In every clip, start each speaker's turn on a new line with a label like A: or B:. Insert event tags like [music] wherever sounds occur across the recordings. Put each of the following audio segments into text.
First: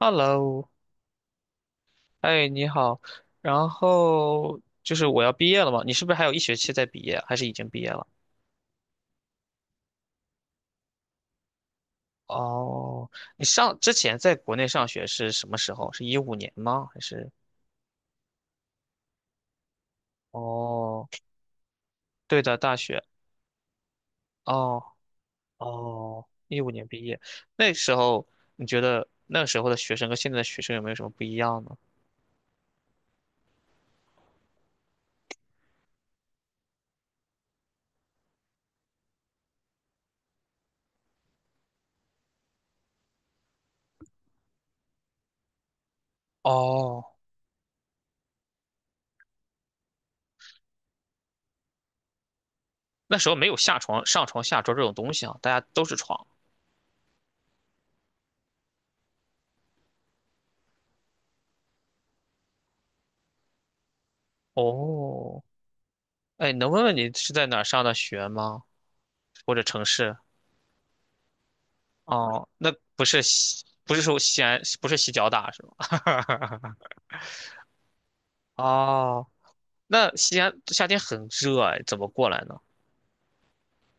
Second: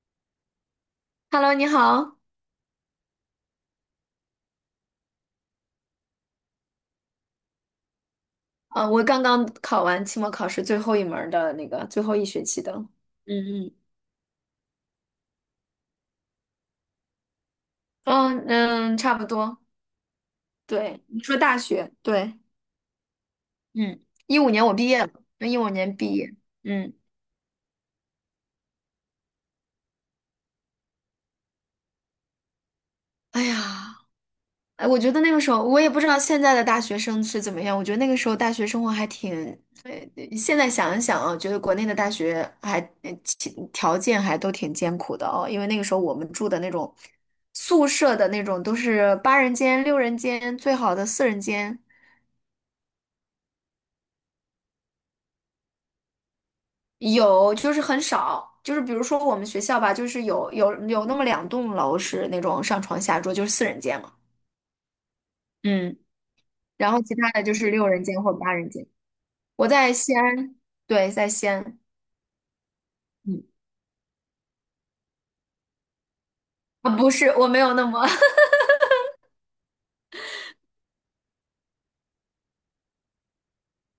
A: Hello，
B: Hello，你好。
A: 哎，你好。然后就是我要毕业了嘛，你是不是还有一学期在毕业，还是已经毕业了？
B: 啊，我刚刚考完期末考试最后一门儿的那个最后一学期的。
A: 哦，你
B: 嗯
A: 上之前在国内上学是什么时候？是一五年吗？还是？
B: 嗯嗯，嗯，差不多。对，
A: 哦，
B: 你说大学，对，
A: 对的，大学。
B: 嗯嗯一五年我
A: 哦
B: 毕业了，一五年毕
A: 哦，
B: 业。
A: 一五年
B: 嗯，
A: 毕业，那时候你觉得那时候的学生跟现在的学生有没有什么不一样呢？
B: 哎呀。哎，我觉得那个时候，我也不知道现在的大学生是怎么样。我觉得那个时候大学生活还挺，呃，现在想一想啊，觉得国内的大学还其条件还都挺艰苦的哦。因为那个时候我们住的那种
A: 哦，
B: 宿舍的那种都是八人间、六人间，最好的四人间
A: 那时候没有下床、上床下桌这种东西啊，大家都是床。
B: 有，就是很少。就是比如说我们学校吧，就是有那么两栋楼是那种上床下桌，就是四人间嘛。
A: 哦，
B: 嗯，
A: 哎，能问
B: 然
A: 问
B: 后
A: 你
B: 其他
A: 是
B: 的
A: 在
B: 就
A: 哪儿
B: 是
A: 上
B: 六
A: 的
B: 人间
A: 学
B: 或八
A: 吗？
B: 人间。
A: 或者
B: 我
A: 城
B: 在西
A: 市？
B: 安，对，在西安。
A: 哦，那
B: 嗯，
A: 不是说西安，不是西交大是吗？
B: 啊，不是，我没有那么，[laughs]
A: 哦，那西安夏天很热哎，怎么过来呢？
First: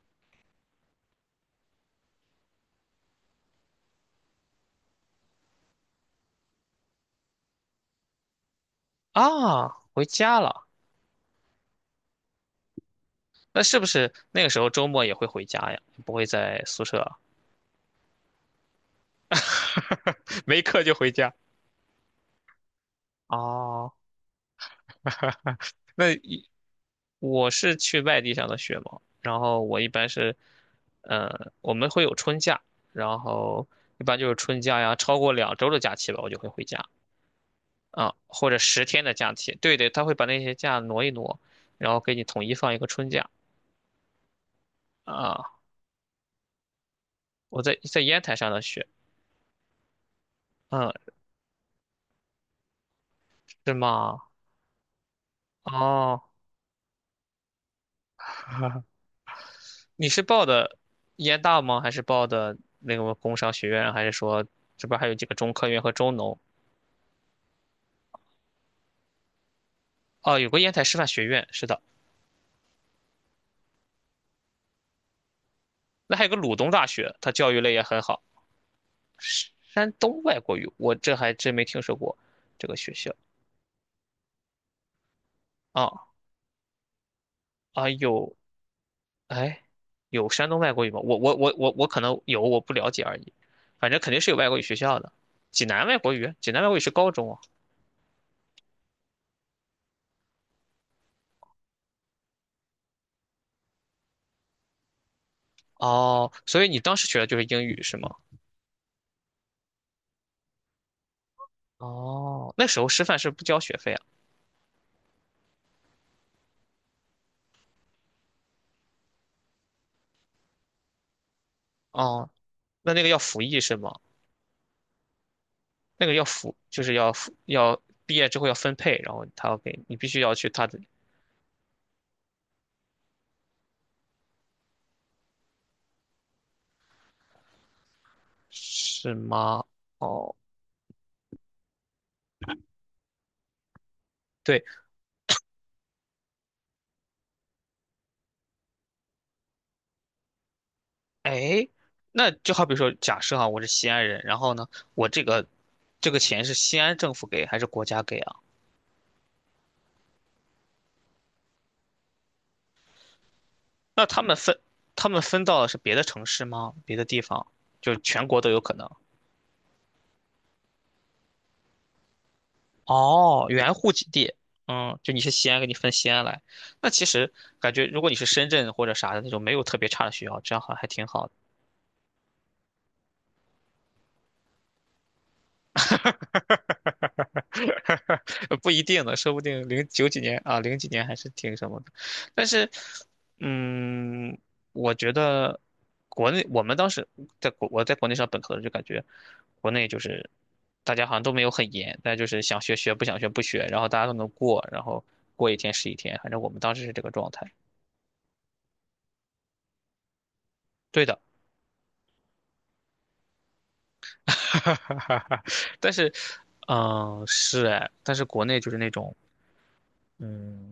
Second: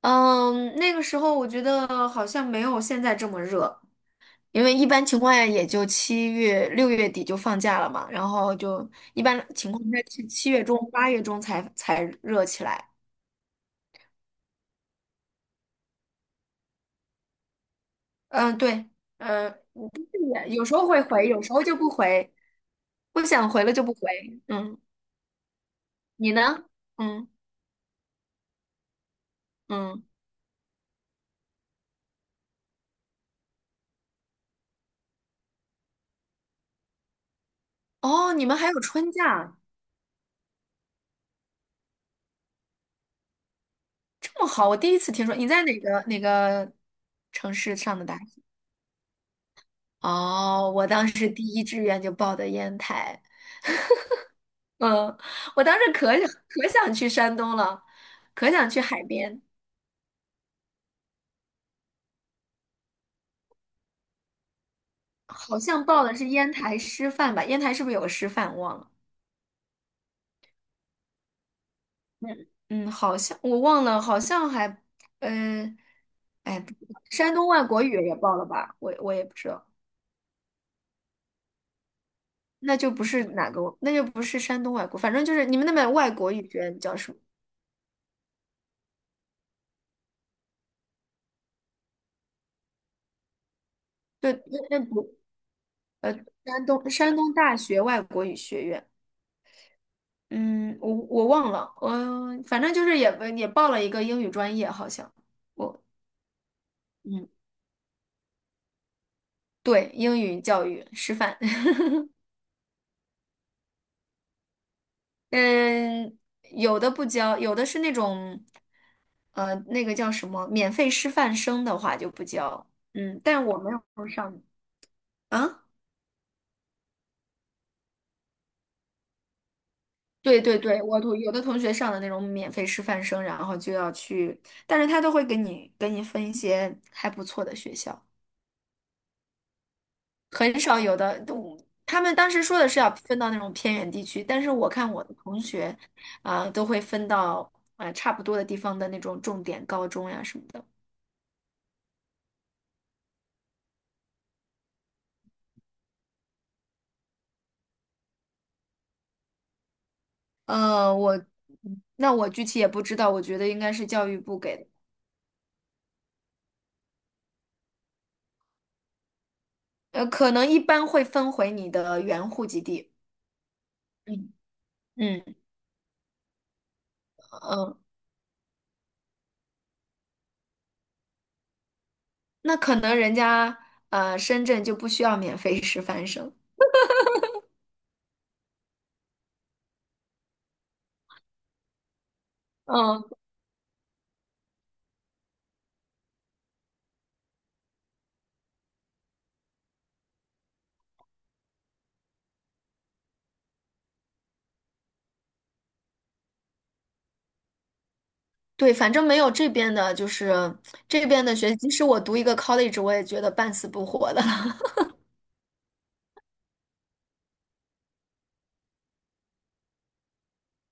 B: 嗯，那个时候我觉得好像没有现在这么热，因为一般情况下也就七月、六月底就放假了嘛，然后就一般
A: 啊，
B: 情况下
A: 回
B: 七
A: 家
B: 七月
A: 了。
B: 中、八月中才热起来。
A: 那是不是那个时候周末也会回家呀？不会在宿舍，
B: 嗯，对，嗯，
A: [laughs]
B: 是
A: 没
B: 有时
A: 课
B: 候
A: 就
B: 会
A: 回
B: 回，
A: 家。
B: 有时候就不回，不想回了就不
A: 哦，
B: 回。嗯，
A: 那
B: 你
A: 一
B: 呢？嗯
A: 我是去外地上的学嘛，然后我一
B: 嗯，
A: 般是，我们会有春假，然后一般就是春假呀，超过2周的假期吧，我就会回家。啊，
B: 哦，你
A: 或
B: 们
A: 者
B: 还有
A: 10天
B: 春
A: 的假期，
B: 假，
A: 对对，他会把那些假挪一挪，然后给你统一放一个春假
B: 这么好，我第一次听说。你
A: 啊。
B: 在哪个城
A: 我
B: 市
A: 在
B: 上
A: 在
B: 的大
A: 烟台
B: 学？
A: 上的学，
B: 哦，我
A: 嗯，
B: 当时第一志愿就报的烟台，
A: 是吗？
B: 嗯，我当时可
A: 哦，
B: 想可想去山东了，可想去海
A: [laughs]
B: 边，
A: 你是报的烟大吗？还是报的那个工商学院？还是说这边还有几个中
B: 好
A: 科院
B: 像
A: 和
B: 报的
A: 中
B: 是
A: 农？
B: 烟台师范吧？烟台是不是有个师范？忘了，
A: 哦，有个烟台师范学院，是的，
B: 嗯嗯，好像我忘了，好像还，呃，
A: 那还有个鲁
B: 哎，
A: 东
B: 不知
A: 大
B: 道
A: 学，它
B: 山东
A: 教育
B: 外
A: 类也
B: 国语
A: 很
B: 也
A: 好。
B: 报了吧？我也不知道，
A: 山东外国语，我这还真没听说过这
B: 那
A: 个
B: 就
A: 学
B: 不
A: 校
B: 是哪个，那就不是山东外国，反正就是你们那边
A: 啊
B: 外国语学院叫什么？
A: 啊，有哎，有山东外国语吗？我可能有，我不了解而已。反正肯定是
B: 对，
A: 有外国
B: 那
A: 语学
B: 那
A: 校的。
B: 不
A: 济南外国语，济南
B: 山
A: 外国语
B: 东
A: 是高
B: 山东
A: 中啊。
B: 大学外国语学院。嗯，我忘了，我反正就是也报了一个英语专业，好像我
A: 哦，所以你当时学的
B: 嗯，
A: 就是英语是吗？
B: 对，英语教育师范，[laughs]
A: 哦，那时候师范是不交学费啊。
B: 嗯，有的不教，有的是那种那个叫什么免费师范生的话就不
A: 哦，
B: 教，
A: 那个要
B: 嗯，
A: 服
B: 但我
A: 役
B: 没
A: 是吗？
B: 有上啊，
A: 那个要服，就是要服，要毕业之后要分配，然后他要给你必须要
B: 对
A: 去
B: 对
A: 他的，
B: 对，有的同学上的那种免费师范生，然后就要去，但是他都会给你分一些还不错的学校。
A: 是吗？哦，
B: 很少有的，都他们当时说的是要分到那种偏远地区，但是
A: 对。
B: 我看我的同学，啊、都会分到差不多的地方的那种重点高中呀什么的。
A: 哎，那就好比说，假设哈，我是西安人，然后呢，我这个钱是西安政府给还是国家给啊？
B: 呃，我我具体也不知道，我觉得应该是
A: 那
B: 教育
A: 他们
B: 部给
A: 分
B: 的，
A: 他们分到的是别的城市吗？别的地方，就是全国都有可能。
B: 可能一般会分回你的原户籍地。
A: 哦，原户籍
B: 嗯
A: 地，嗯，就你
B: 嗯
A: 是西安，给你分西安来。那其实感
B: 嗯，
A: 觉，如果你是深圳或者啥的那种没有特别差的学校，这样好像还挺好的。
B: 那可能人家深圳就不需要免费 [laughs] 师范生。
A: [laughs] 哈哈哈哈不一定呢，说不定零九几年啊，零几年还是挺什么的。但是，
B: 嗯。
A: 嗯，我觉得国内我们当时我在国内上本科的时候就感觉，国内就是大家好像都没有很严，但就是想学学，不想学不学，然后大家都能过，然后过一天是一天，反正我们当时是这个状态。
B: 对，反正没有这边的，就是
A: 对
B: 这
A: 的，
B: 边的学，即使我读一个 college，我也觉得半死不活的。
A: [laughs] 但是，嗯，是哎，但是国内就是那种，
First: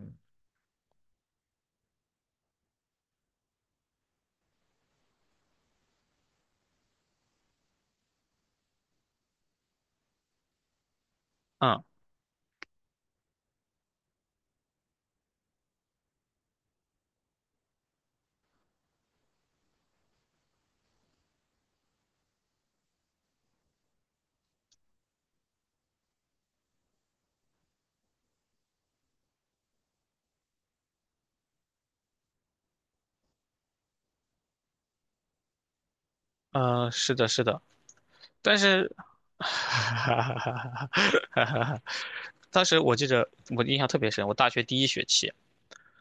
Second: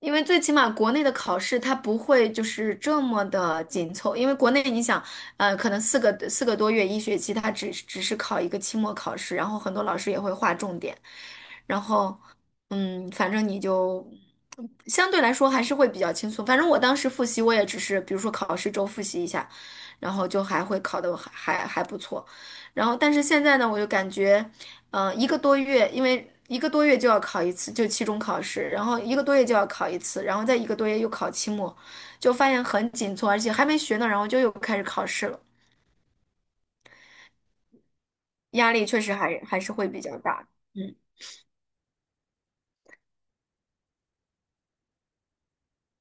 B: 因为最起码国内的考试它不会就是这么的紧凑，因为国内你想，可能四个多月一学期，它只是考一个期末考试，然后很多老师也会划重点，然
A: 嗯，
B: 后，嗯，反正你就相对来说还是会比较轻松。反正我当时复习，我也只是比如说考试周复习一下，然后就还会考得还不错。然后，但是现在呢，我就感觉。一个多月，因为一个多月就要考一次，就期中考试，然后一个多月就要考一次，然后再一个多月又考期末，就发现很紧凑，而且还没学呢，然后就又开始考试了，
A: 嗯，是的，是的。但
B: 压力
A: 是，
B: 确实还
A: [laughs]
B: 还是会比较
A: 哈哈
B: 大。
A: 哈
B: 嗯
A: 哈哈！当时我记着，我印象特别深，我大学第一学期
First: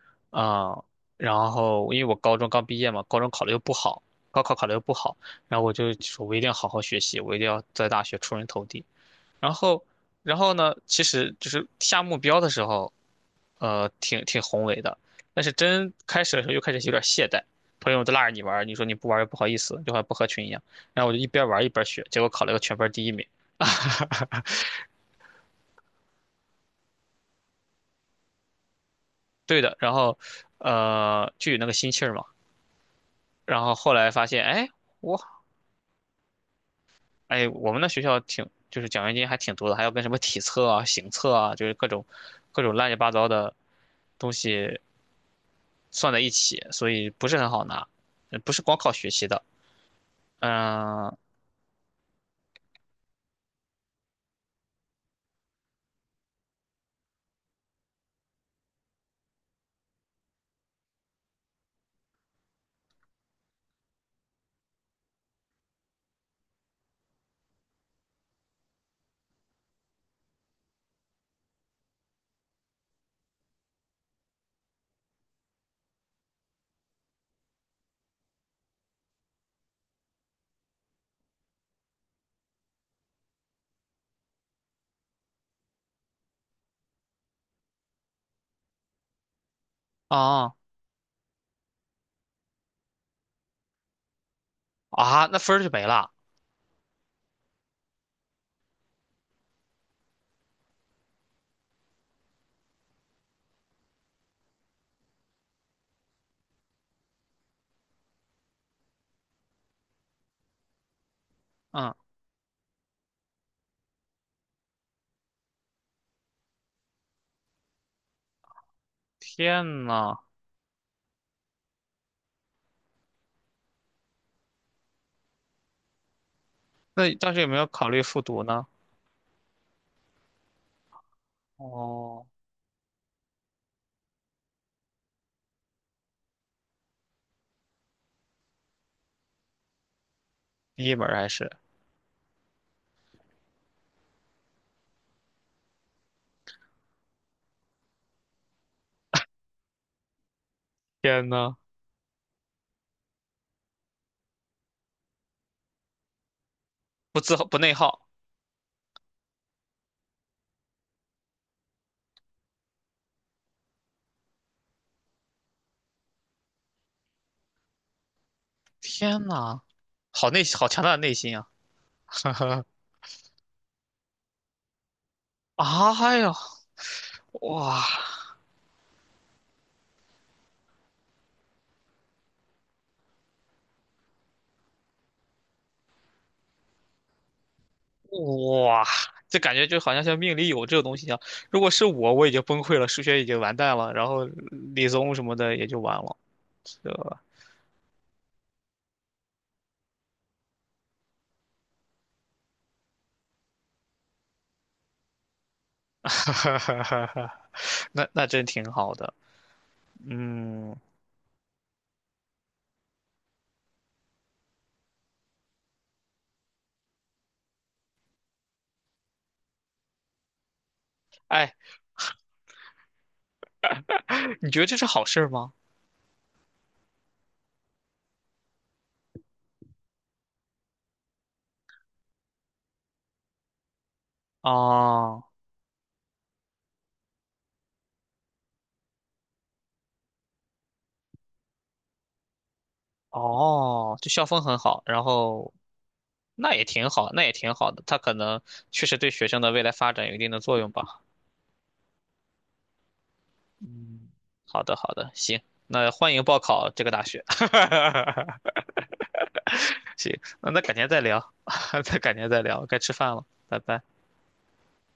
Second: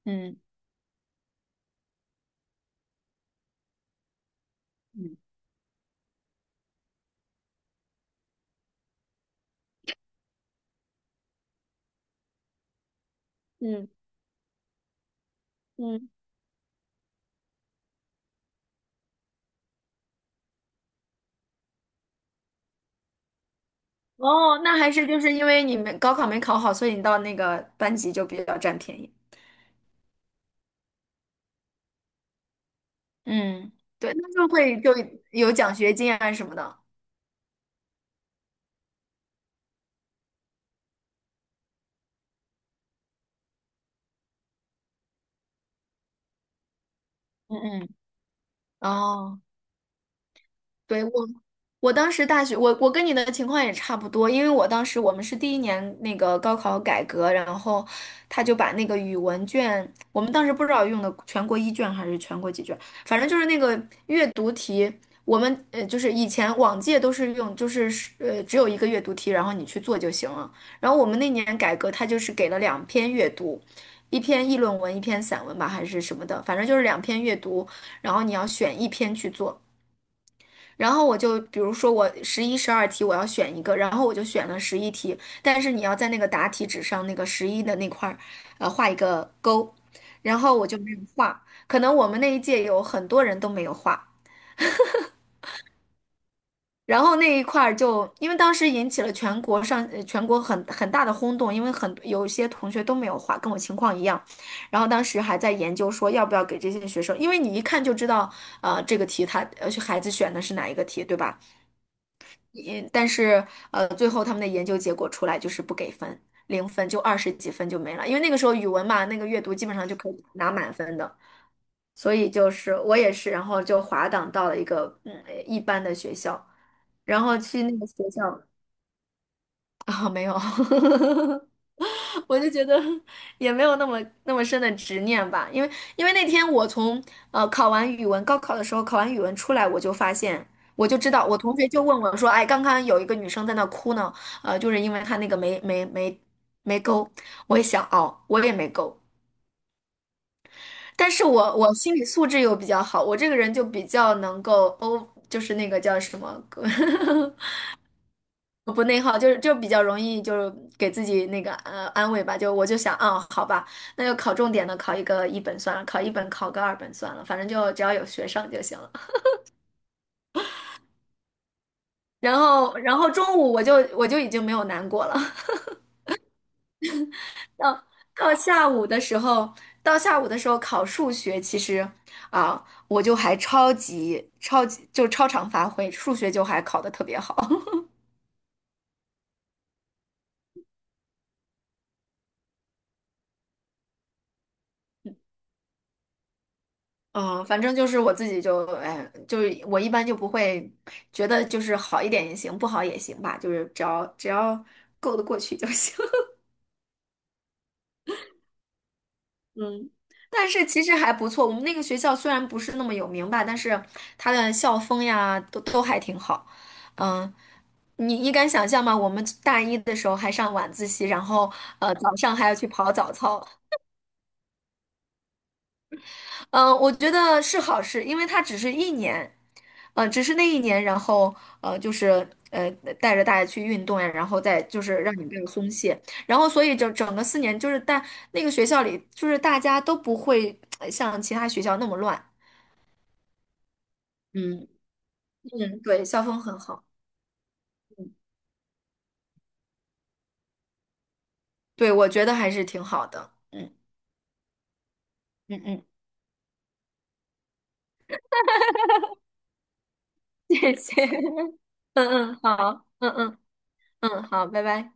B: 嗯
A: 啊、然后因为我高中刚毕业嘛，高考考的又不好，
B: 嗯
A: 然后我就说，我一定要好好学习，我一定要在大学出人头地。然后，然后呢，其实就是下目标的时候，
B: 嗯
A: 挺宏伟的，但是真
B: 嗯，
A: 开始的时候又开始有点懈怠。朋友都拉着你玩儿你说你不玩儿又不好意思，就好像不合群一样。然后我就一边玩儿一边学，结果考了个全班第一名。[laughs]
B: 哦，那还是就是因为你们高考没考好，所以你到那个班级就比较占便宜。
A: 对的，然后，就有那个心气儿嘛。然
B: 嗯，
A: 后后来
B: 对，
A: 发
B: 那
A: 现，
B: 就
A: 哎，
B: 会就
A: 我，
B: 有奖学金啊什么的。
A: 我们那学校挺，就是奖学金还挺多的，还要跟什么体测啊、行测啊，就是各种乱七八糟的东西算在一起，所以不是很
B: 嗯
A: 好拿，
B: 嗯，
A: 不是光靠学习
B: 哦。
A: 的。
B: 对，
A: 嗯，
B: 我当时大学，我跟你的情况也差不多，因为我当时我们是第一年那个高考改革，然后他就把那个语文卷，我们当时不知道用的全国一卷还是全国几卷，反正就是那个阅读题，我们就是以前往届都是用就是只有一个阅读题，然后你去做就行了，然后我们那年改革，他就是给了两篇阅读。一篇议论文，一篇散文吧，还是什么的，反正就是两篇阅读，然后你要选一篇去做。然后我就比如说我十一、十二题我要选一个，然后我就选了十一题，但是你要在那个答题纸上那个十一的那块儿，画一个勾，然
A: 啊
B: 后我就没有画，可能我们那一届有很多人都没有画。
A: 啊，那分儿就没了。
B: 然后那一块儿就，因为当时引起了全国上，全国很大的轰动，因为很有一些同学都没有画，跟我情况一样。然后当时还在研究说要不要给这些学生，因为你一看就知道，这个题他孩子选的是哪一个题，对吧？
A: 嗯，
B: 也但是最后他们的研究结果出来就是不给分，零分就二十几分就没了，因为那个时候语文嘛，那个阅读基本
A: 天
B: 上就可
A: 呐，
B: 以拿满分的，所以就是我也是，然后就滑档到了一个一般的学校，
A: 那
B: 然
A: 当
B: 后
A: 时有没
B: 去
A: 有
B: 那个
A: 考虑
B: 学
A: 复
B: 校。
A: 读呢？
B: [laughs] 啊，没有，
A: 哦，
B: [laughs] 我就觉得也没有那么那么深的执念吧，因为那天我从考完语文，高考的时候考完语文出来，我就发现，
A: 第
B: 我
A: 一
B: 就
A: 门
B: 知
A: 儿
B: 道，
A: 还
B: 我
A: 是，
B: 同学就问我说，哎，刚刚有一个女生在那哭呢，就是因为她那个没勾，我也想哦，我也没勾，但是
A: 天呐，
B: 我心理素质又比较好，我这个人就比较能够欧，就是那个叫什么，[laughs]
A: 不内耗。
B: 不内耗，就是就比较容易就是给自己那个安慰吧，就我就想，啊，好吧，那就考重点的，考一个一本算了，考一本考个二本算了，反正就只要有学上就行了。
A: 天呐，好强大的内心啊！
B: 然
A: [laughs]
B: 后然后中午我就已经没有难过了，
A: 啊，哎呦，
B: [laughs]
A: 哇
B: 到到下午的时候，到下午的时候考数学，其实啊，我就还超级超级就超常发挥，数学就还考得特别好。
A: 哇，这感觉就好像像命里有这个东西一样。如果是我，我已经崩溃了，数学已经完蛋了，然后理综什么的也就完了。这。
B: 嗯，反正就是我自己就，哎，就是我一般就不会觉得就是好一点也行，不好也行吧，就是只要够得过去就行。
A: [laughs] 哈
B: [laughs]
A: 哈哈哈哈那真挺好的。
B: 嗯，但是
A: 嗯，
B: 其实还不错，我们那个学校虽然不是那么有名吧，但是它的校风呀都还挺好。嗯，你敢想象吗？我们大一的时候还上晚自习，然后
A: 哎，
B: 早上还要去跑早操。
A: 你觉得这是好事儿吗？
B: 嗯，我觉得是好事，因为它只是一年，嗯，只是那一年，然后就是带着大家去运动呀，然后再就是让
A: 哦
B: 你不要松懈，然后所以整整个四年，就是那个学校里，就是大家都不会像其他学校那么乱，
A: 哦，就校风很
B: 嗯，
A: 好，然后
B: 嗯，对，校风
A: 那
B: 很
A: 也
B: 好，
A: 挺好，那也挺好的。它可能确实对学生的未来发展有一定的作用吧。
B: 对，我觉得还是挺好的，嗯
A: 嗯，好的好的，行，
B: 嗯嗯。
A: 那欢迎报考这个大学。[laughs] 行，
B: [laughs]
A: 那改
B: 谢
A: 天
B: 谢，
A: 再聊，
B: [laughs]
A: [laughs] 再
B: 嗯
A: 改天
B: 嗯，
A: 再聊，该
B: 好，
A: 吃饭
B: 嗯
A: 了，
B: 嗯
A: 拜拜。
B: 嗯，好，拜拜。